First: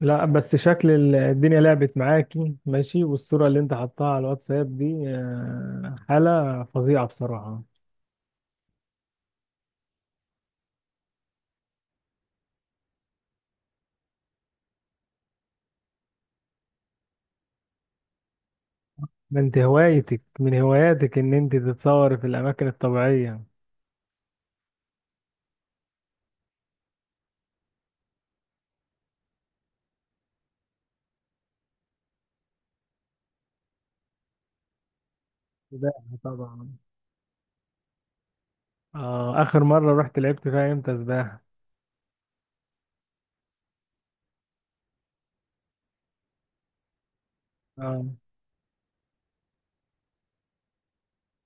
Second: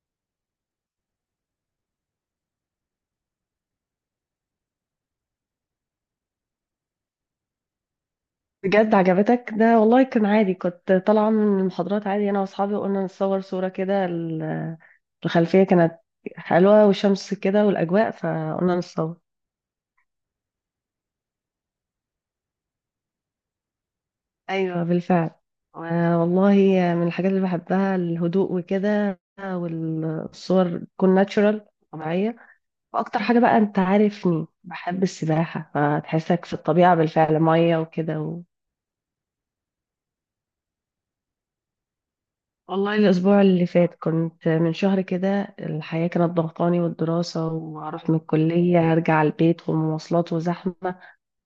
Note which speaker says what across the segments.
Speaker 1: لا بس شكل الدنيا لعبت معاكي، ماشي. والصورة اللي انت حطها على الواتساب دي حالة فظيعة بصراحة.
Speaker 2: بجد عجبتك ده؟ والله كان عادي، كنت طالعة من المحاضرات عادي أنا وأصحابي وقلنا نصور صورة كده. الخلفية كانت حلوة والشمس كده والأجواء فقلنا نصور.
Speaker 1: ده انت هوايتك من هواياتك ان انت تتصوري في الاماكن الطبيعية؟
Speaker 2: أيوة بالفعل. والله من الحاجات اللي بحبها الهدوء وكده، والصور تكون ناتشورال، طبيعية. وأكتر حاجة بقى، أنت عارفني بحب السباحة،
Speaker 1: سباحة
Speaker 2: فتحسك في
Speaker 1: طبعا.
Speaker 2: الطبيعة بالفعل، مية وكده.
Speaker 1: اخر مرة رحت لعبت فيها امتى سباحة؟
Speaker 2: والله الأسبوع اللي فات كنت، من شهر كده الحياة كانت ضغطاني والدراسة،
Speaker 1: اه،
Speaker 2: وهروح من الكلية أرجع البيت والمواصلات وزحمة.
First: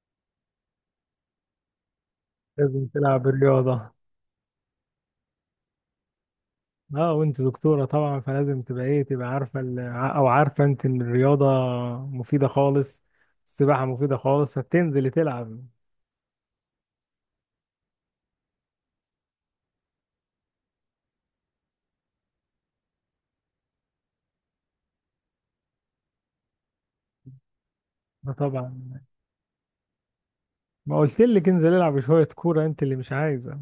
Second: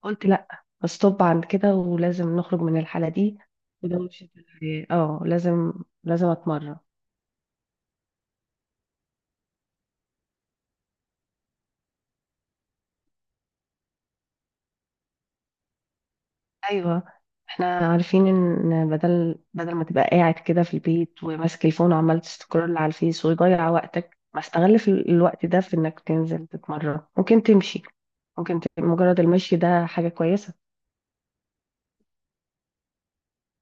Speaker 2: قلت لأ، استوب عند كده، ولازم نخرج من
Speaker 1: لازم
Speaker 2: الحالة
Speaker 1: تلعب
Speaker 2: دي.
Speaker 1: الرياضة.
Speaker 2: وده مش الحياة، اه لازم، لازم أتمرن.
Speaker 1: اه وانت دكتورة طبعا، فلازم تبقى ايه، تبقى عارفة او عارفة انت ان الرياضة مفيدة خالص. السباحة مفيدة خالص، هتنزلي تلعب.
Speaker 2: أيوة، احنا عارفين إن بدل ما تبقى قاعد كده في البيت وماسك الفون وعمال تسكرول على الفيس ويضيع وقتك، ما استغل في الوقت ده في إنك تنزل تتمرن، ممكن تمشي،
Speaker 1: اه
Speaker 2: ممكن
Speaker 1: طبعا.
Speaker 2: مجرد المشي ده حاجة كويسة.
Speaker 1: ما قلت لك انزل العب شوية كورة، انت اللي مش عايزة.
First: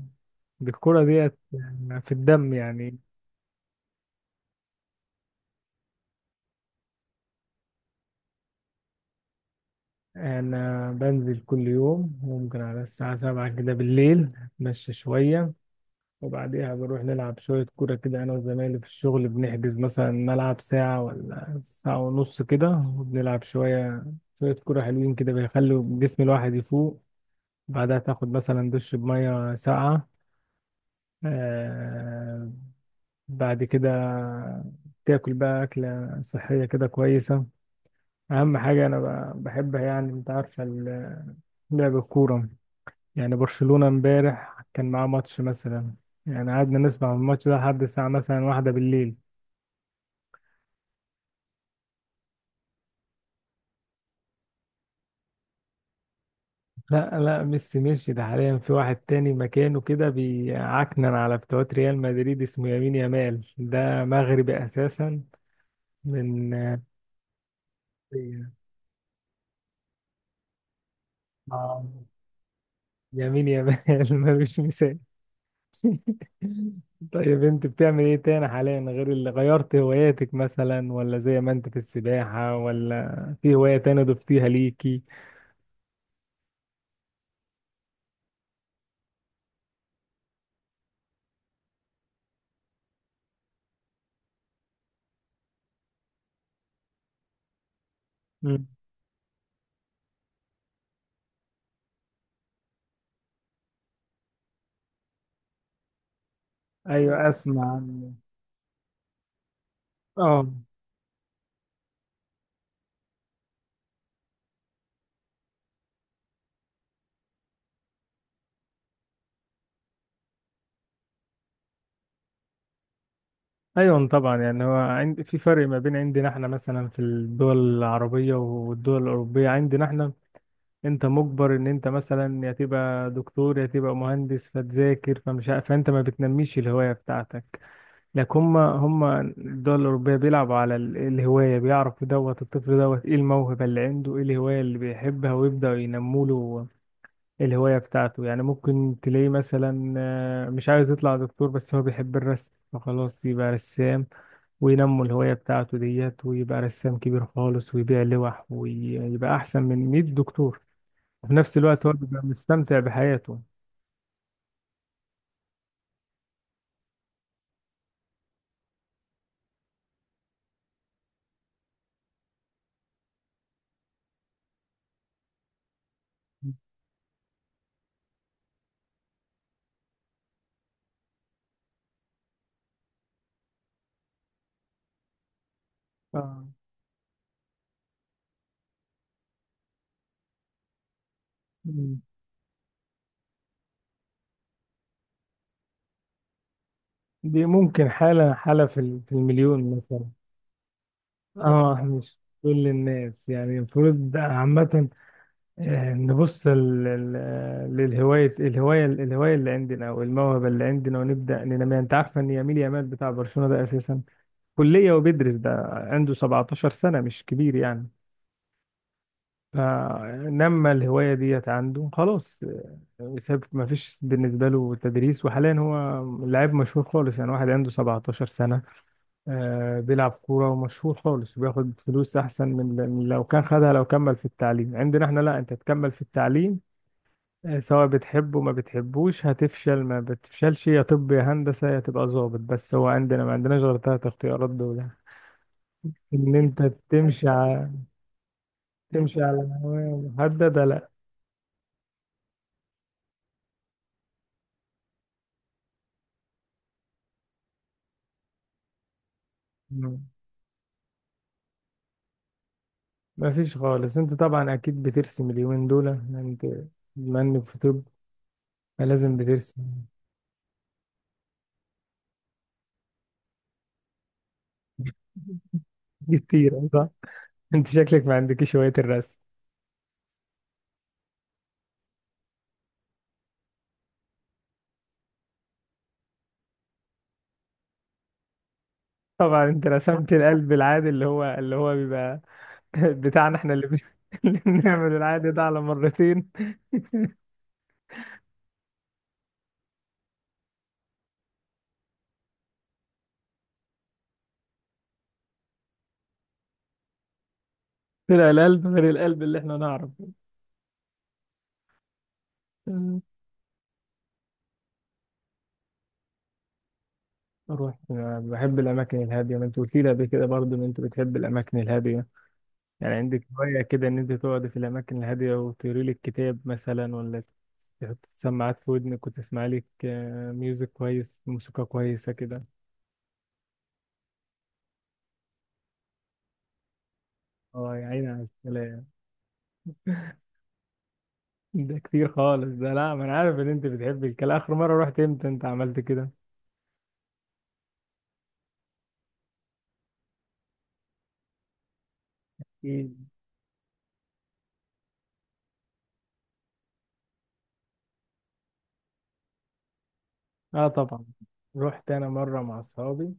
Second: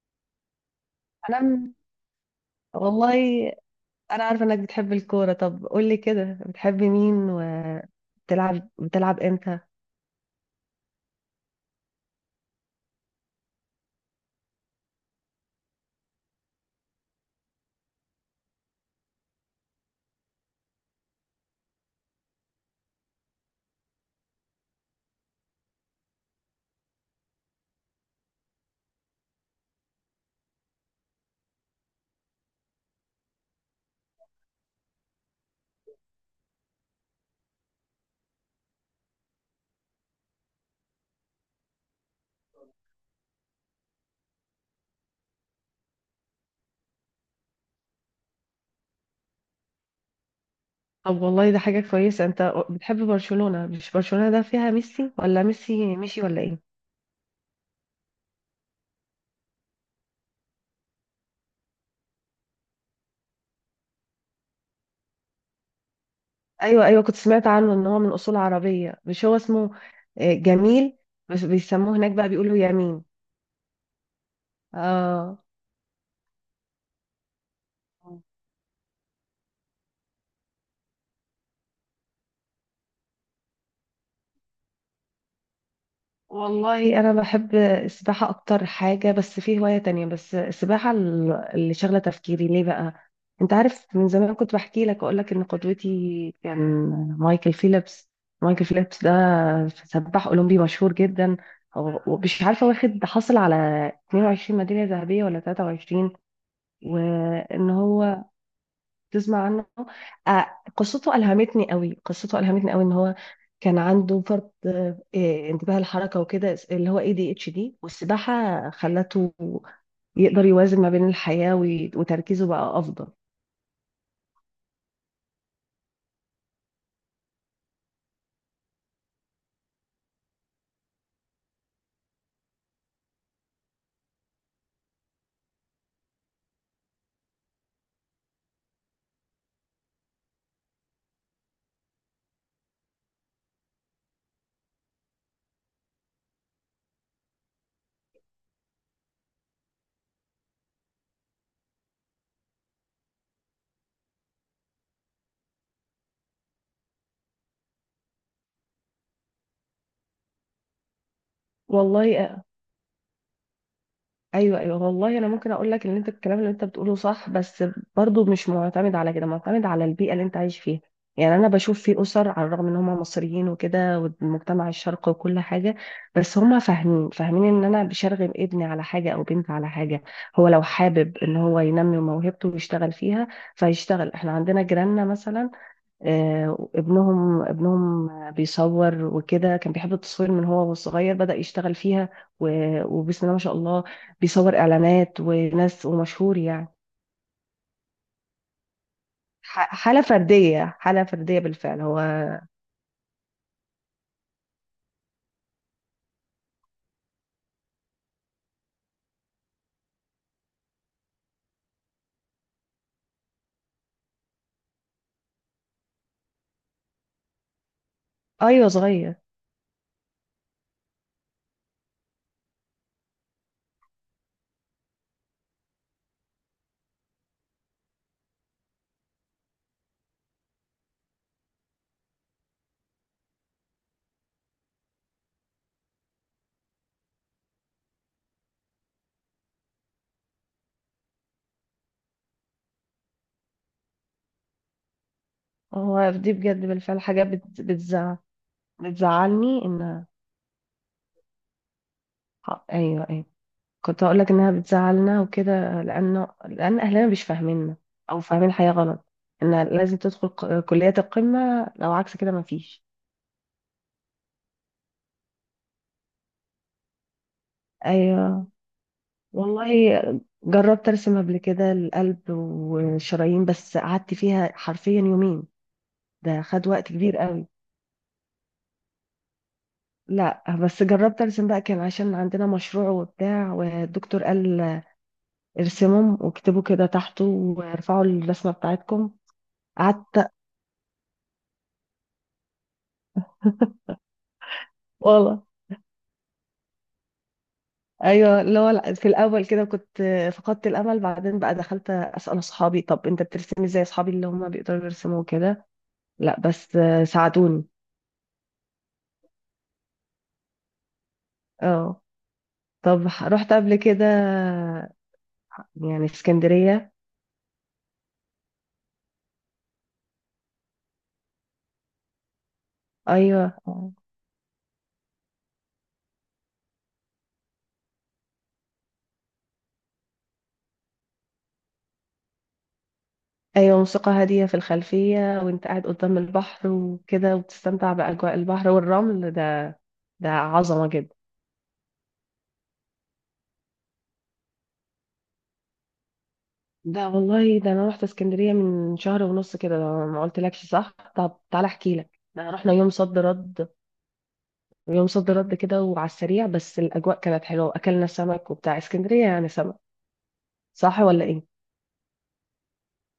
Speaker 1: دي الكورة ديت
Speaker 2: انا م-
Speaker 1: في الدم يعني.
Speaker 2: والله انا عارفه انك بتحب الكوره. طب قولي كده، بتحبي مين، وبتلعب امتى؟
Speaker 1: انا بنزل كل يوم، ممكن على الساعة 7 كده بالليل اتمشى شوية، وبعديها بروح نلعب شوية كورة كده انا وزمايلي في الشغل. بنحجز مثلا ملعب ساعة ولا ساعة ونص كده وبنلعب شوية. شوية كورة حلوين كده بيخلوا جسم الواحد يفوق. بعدها تاخد مثلا دش بمية ساقعة، آه، بعد كده تاكل بقى أكلة صحية كده كويسة. أهم حاجة أنا بحبها، يعني أنت عارفة لعب الكورة. يعني برشلونة امبارح كان معاه ماتش مثلا، يعني قعدنا نسمع الماتش ده لحد الساعة مثلا 1 بالليل.
Speaker 2: طب والله ده حاجه كويسه، انت بتحب برشلونه. مش برشلونه ده فيها ميسي؟ ولا ميسي مشي ولا ايه؟
Speaker 1: لا، لا، ميسي مشي. ده حاليا في واحد تاني مكانه كده بيعكنن على بتوع ريال مدريد، اسمه يمين يامال، ده مغربي أساسا من
Speaker 2: ايوه ايوه، كنت سمعت عنه ان هو من اصول عربيه. مش هو اسمه، آه، جميل، بس
Speaker 1: آه،
Speaker 2: بيسموه هناك بقى بيقولوا يمين.
Speaker 1: يمين يامال. ملوش مثال.
Speaker 2: اه.
Speaker 1: طيب انت بتعمل ايه تاني حاليا، غير اللي غيرت هواياتك مثلا؟ ولا زي ما انت في السباحة؟ ولا في هواية تانية ضفتيها ليكي؟
Speaker 2: والله انا بحب السباحه اكتر حاجه. بس في هوايه تانية، بس السباحه اللي شغله تفكيري ليه بقى. انت عارف من زمان كنت بحكي لك، اقول لك ان قدوتي كان مايكل فيليبس. مايكل
Speaker 1: مم.
Speaker 2: فيليبس ده سباح اولمبي مشهور جدا. ومش عارفه واخد، حصل على 22 ميداليه ذهبيه ولا 23.
Speaker 1: ايوه،
Speaker 2: وان
Speaker 1: اسمع عن.
Speaker 2: هو، تسمع عنه؟
Speaker 1: اه.
Speaker 2: آه، قصته ألهمتني قوي، قصته ألهمتني قوي. إن هو كان عنده فرط، آه إيه، انتباه الحركة وكده، اللي هو اي دي اتش دي، والسباحة خلته يقدر يوازن ما بين الحياة وتركيزه بقى أفضل.
Speaker 1: ايوه طبعا، يعني هو عند في فرق ما بين عندنا احنا مثلا في الدول العربية والدول الأوروبية. عندنا احنا انت مجبر ان انت مثلا يا تبقى دكتور يا تبقى مهندس فتذاكر، فانت ما بتنميش الهواية بتاعتك. لك هم هم الدول الأوروبية بيلعبوا على الهواية، بيعرفوا دوت الطفل، دوت ايه الموهبة اللي عنده، ايه الهواية اللي بيحبها، ويبدأوا ينموا له الهواية بتاعته. يعني ممكن تلاقيه مثلا مش عايز يطلع دكتور، بس هو بيحب الرسم، فخلاص يبقى رسام، وينموا الهواية بتاعته ديت ويبقى رسام كبير خالص ويبيع لوح ويبقى أحسن من 100 دكتور. وفي نفس الوقت هو بيبقى
Speaker 2: والله
Speaker 1: مستمتع بحياته.
Speaker 2: ايوه ايوه. والله انا ممكن اقول لك ان انت الكلام اللي انت بتقوله صح، بس برضو مش معتمد على كده، معتمد على البيئه اللي انت عايش فيها. يعني انا بشوف في اسر على الرغم ان هم مصريين وكده والمجتمع الشرقي وكل حاجه، بس هم فاهمين ان انا بشرغم ابني على حاجه او بنتي على حاجه. هو لو حابب ان هو ينمي موهبته ويشتغل فيها فيشتغل. احنا عندنا جيراننا مثلا،
Speaker 1: آه.
Speaker 2: آه، ابنهم بيصور وكده، كان بيحب التصوير من هو وصغير، بدأ يشتغل فيها. وبسم الله ما شاء الله بيصور إعلانات وناس، ومشهور يعني.
Speaker 1: دي ممكن حالة في المليون
Speaker 2: حالة
Speaker 1: مثلا.
Speaker 2: فردية، حالة فردية
Speaker 1: اه
Speaker 2: بالفعل. هو
Speaker 1: مش كل الناس يعني، المفروض عامة نبص للهواية، الهواية الهواية اللي عندنا أو الموهبة اللي عندنا، ونبدأ ننميها. أنت عارف إن يميل يامال بتاع برشلونة ده أساسا كلية وبيدرس، ده عنده 17 سنة، مش كبير يعني.
Speaker 2: أيوه صغير.
Speaker 1: فنما الهواية ديت عنده خلاص. ساب، ما فيش بالنسبة له تدريس، وحاليا هو لاعب مشهور خالص يعني. واحد عنده 17 سنة بيلعب كورة ومشهور خالص وبياخد فلوس أحسن من من لو كان خدها لو كمل في التعليم. عندنا احنا لا، أنت تكمل في التعليم سواء بتحبه ما بتحبوش، هتفشل ما بتفشلش، يا طب يا هندسة يا تبقى ظابط، بس هو عندنا ما عندناش غير تلات اختيارات دول يعني.
Speaker 2: هو دي
Speaker 1: إن أنت
Speaker 2: بجد بالفعل حاجة
Speaker 1: تمشي على
Speaker 2: بتزع،
Speaker 1: تمشي على
Speaker 2: بتزعلني
Speaker 1: نوايا
Speaker 2: إن،
Speaker 1: محددة، لا.
Speaker 2: أيوه أيوه، كنت هقول لك إنها بتزعلنا وكده، لأنه لأن أهلنا مش فاهميننا أو فاهمين الحياة غلط. إن لازم
Speaker 1: مم.
Speaker 2: تدخل كليات القمة، لو عكس كده مفيش.
Speaker 1: مفيش خالص. أنت طبعا أكيد بترسم اليومين دول، أنت بما إنك في طب
Speaker 2: ايوه.
Speaker 1: لازم بترسم.
Speaker 2: والله جربت ارسم قبل كده القلب والشرايين، بس قعدت فيها حرفيا يومين. ده خد
Speaker 1: كتير
Speaker 2: وقت
Speaker 1: صح؟
Speaker 2: كبير قوي.
Speaker 1: أنت شكلك ما عندكش هواية الرسم.
Speaker 2: لا بس جربت ارسم بقى، كان عشان عندنا مشروع وبتاع، والدكتور قال ارسمهم واكتبوا كده تحته وارفعوا الرسمه بتاعتكم.
Speaker 1: طبعا انت رسمت
Speaker 2: قعدت،
Speaker 1: القلب العادي، اللي هو بيبقى بتاعنا احنا، اللي بنعمل العادي ده
Speaker 2: والله
Speaker 1: على مرتين.
Speaker 2: ايوه، اللي هو لا، في الاول كده كنت فقدت الامل، بعدين بقى دخلت اسال اصحابي، طب انت بترسمي؟ زي اصحابي اللي هم بيقدروا يرسموا كده. لا بس ساعدوني.
Speaker 1: طلع القلب غير القلب اللي احنا نعرف.
Speaker 2: اه. طب رحت قبل كده يعني اسكندرية؟
Speaker 1: اروح. أنا بحب الاماكن الهاديه، ما انت قلت لي قبل كده برضو ان انت بتحب الاماكن الهاديه. يعني عندك
Speaker 2: أيوة.
Speaker 1: هوايه كده ان انت تقعد في الاماكن الهاديه وتقري لك كتاب مثلا، ولا تحط سماعات في ودنك وتسمع لك ميوزك كويس، موسيقى كويسه كده.
Speaker 2: أيوة، موسيقى هادية في الخلفية، وأنت قاعد قدام البحر وكده،
Speaker 1: اه يا
Speaker 2: وبتستمتع
Speaker 1: عيني على
Speaker 2: بأجواء البحر
Speaker 1: الكلام،
Speaker 2: والرمل ده. ده عظمة جدا.
Speaker 1: ده كتير خالص ده. لا، ما انا عارف ان انت بتحب الكلام. اخر مره رحت امتى انت عملت كده؟
Speaker 2: ده والله ده أنا رحت اسكندرية من شهر ونص كده. ده ما قلتلكش؟ صح، طب تعالى أحكي لك، ده رحنا يوم
Speaker 1: مم.
Speaker 2: صد رد، يوم صد رد كده، وعلى السريع، بس الأجواء كانت حلوة وأكلنا سمك، وبتاع اسكندرية يعني سمك،
Speaker 1: اه
Speaker 2: صح
Speaker 1: طبعا.
Speaker 2: ولا إيه؟
Speaker 1: رحت انا مره مع اصحابي،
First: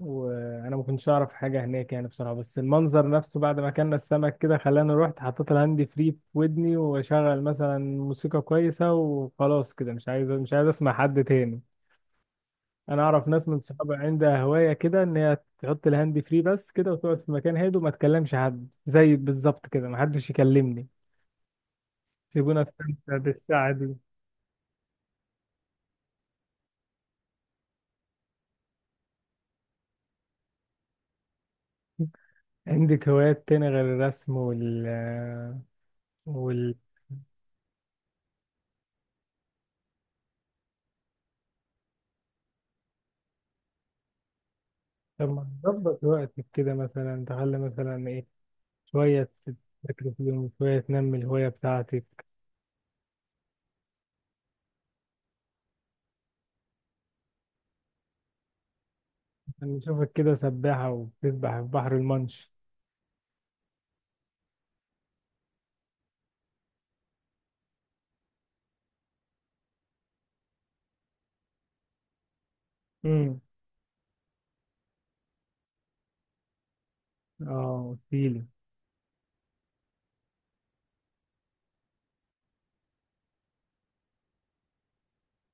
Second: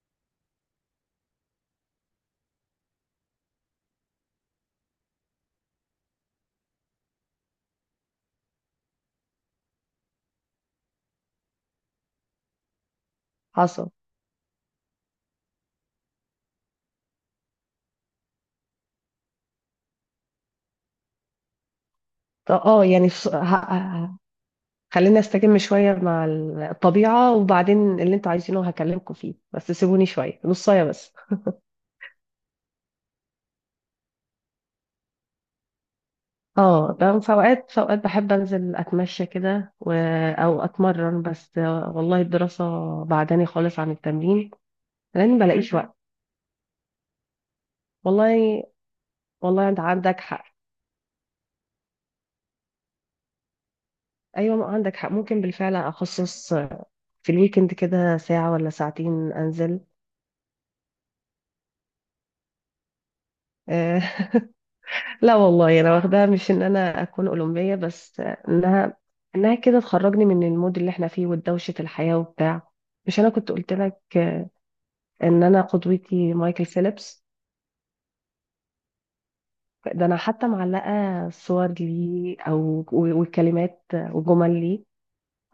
Speaker 1: وانا ما كنتش اعرف حاجه هناك يعني بصراحه، بس المنظر نفسه بعد ما اكلنا السمك كده خلاني رحت حطيت الهاند فري في ودني واشغل مثلا موسيقى كويسه، وخلاص كده مش عايز اسمع حد تاني. انا اعرف ناس من
Speaker 2: حصل.
Speaker 1: صحابي عندها هوايه كده ان هي تحط الهاند فري بس كده، وتقعد في مكان هادي وما تكلمش حد، زي بالظبط كده، ما حدش يكلمني.
Speaker 2: طب
Speaker 1: سيبونا
Speaker 2: اه يعني،
Speaker 1: استمتع بالساعة دي.
Speaker 2: خلينا استجم شوية مع الطبيعة، وبعدين اللي انتوا عايزينه هكلمكم فيه، بس سيبوني شوية نصاية بس.
Speaker 1: عندك هوايات تاني غير الرسم؟ وال وال
Speaker 2: اه بقى في اوقات، في اوقات بحب انزل اتمشى كده و… او اتمرن، بس والله الدراسة بعداني خالص عن التمرين
Speaker 1: طب
Speaker 2: لاني
Speaker 1: ما
Speaker 2: بلاقيش وقت.
Speaker 1: تظبط وقتك كده مثلا، تخلي مثلا ايه،
Speaker 2: والله.
Speaker 1: شوية
Speaker 2: والله انت
Speaker 1: تذاكر
Speaker 2: عندك
Speaker 1: فيهم
Speaker 2: حق،
Speaker 1: وشوية تنمي الهواية بتاعتك.
Speaker 2: ايوه عندك حق، ممكن بالفعل اخصص في الويكند كده ساعة ولا ساعتين
Speaker 1: أنا
Speaker 2: انزل.
Speaker 1: بشوفك كده سباحة، وبتسبح في بحر المنش.
Speaker 2: آه، لا والله انا واخداها مش ان انا اكون اولمبيه، بس انها، انها كده تخرجني من المود اللي احنا فيه ودوشه الحياه وبتاع. مش انا
Speaker 1: امم
Speaker 2: كنت قلت لك ان انا قدوتي مايكل فيليبس؟
Speaker 1: اه قلتيلي.
Speaker 2: ده انا حتى معلقه صور ليه او والكلمات وجمل ليه،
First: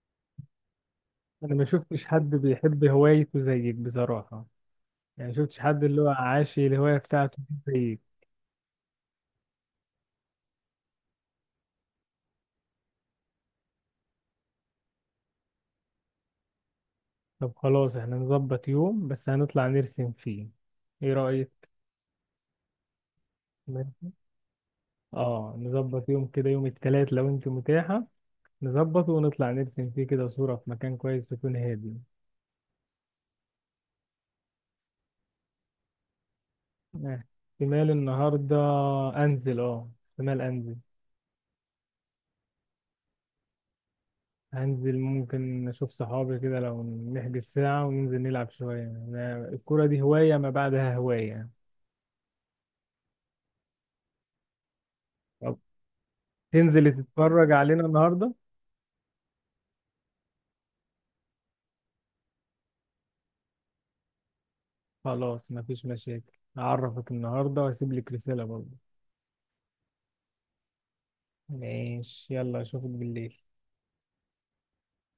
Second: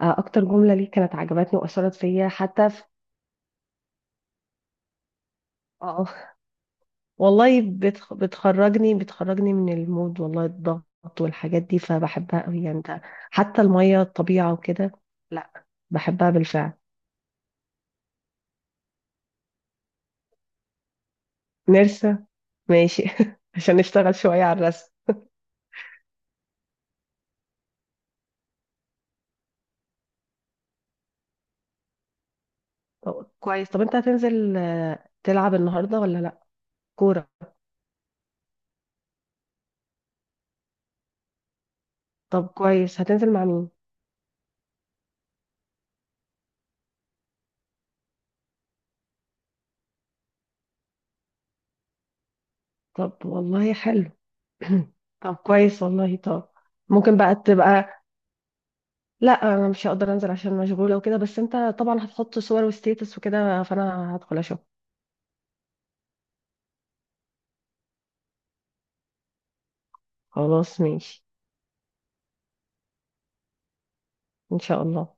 Speaker 2: آه، اكتر جمله ليه كانت
Speaker 1: أنا
Speaker 2: عجبتني
Speaker 1: ما
Speaker 2: واثرت
Speaker 1: شفتش
Speaker 2: فيا
Speaker 1: حد
Speaker 2: حتى في.
Speaker 1: بيحب هوايته زيك بصراحة، يعني ما شفتش حد اللي هو
Speaker 2: اه،
Speaker 1: عاشي الهواية بتاعته دي
Speaker 2: والله
Speaker 1: زيك.
Speaker 2: بتخرجني، بتخرجني من المود، والله الضغط والحاجات دي، فبحبها قوي يعني، ده حتى المية، الطبيعة وكده، لا، بحبها بالفعل.
Speaker 1: طب خلاص، احنا نظبط يوم بس هنطلع نرسم فيه. ايه رأيك؟
Speaker 2: نرسة، ماشي. عشان نشتغل شوية على الرسم.
Speaker 1: اه، نظبط يوم كده، يوم التلات لو انت متاحة، نظبط ونطلع نرسم فيه كده صورة في مكان كويس يكون هادي.
Speaker 2: طب كويس. طب انت هتنزل، آه، تلعب النهاردة ولا لا؟
Speaker 1: آه،
Speaker 2: كورة.
Speaker 1: احتمال النهاردة انزل. اه احتمال انزل.
Speaker 2: طب كويس، هتنزل مع مين؟
Speaker 1: هنزل، ممكن اشوف صحابي كده، لو نحجز ساعة وننزل نلعب شوية. أنا الكرة دي هواية ما بعدها هواية.
Speaker 2: طب والله حلو. طب
Speaker 1: طب
Speaker 2: كويس والله، طب،
Speaker 1: تنزلي
Speaker 2: ممكن بقى
Speaker 1: تتفرج علينا
Speaker 2: تبقى،
Speaker 1: النهاردة؟
Speaker 2: لا انا مش هقدر انزل عشان مشغولة وكده، بس انت طبعا هتحط صور وستيتس وكده، فانا هدخل اشوف.
Speaker 1: خلاص مفيش مشاكل، هعرفك النهاردة وهسيب لك رسالة برضه.
Speaker 2: خلاص ماشي.
Speaker 1: ماشي، يلا اشوفك بالليل.
Speaker 2: ان شاء الله.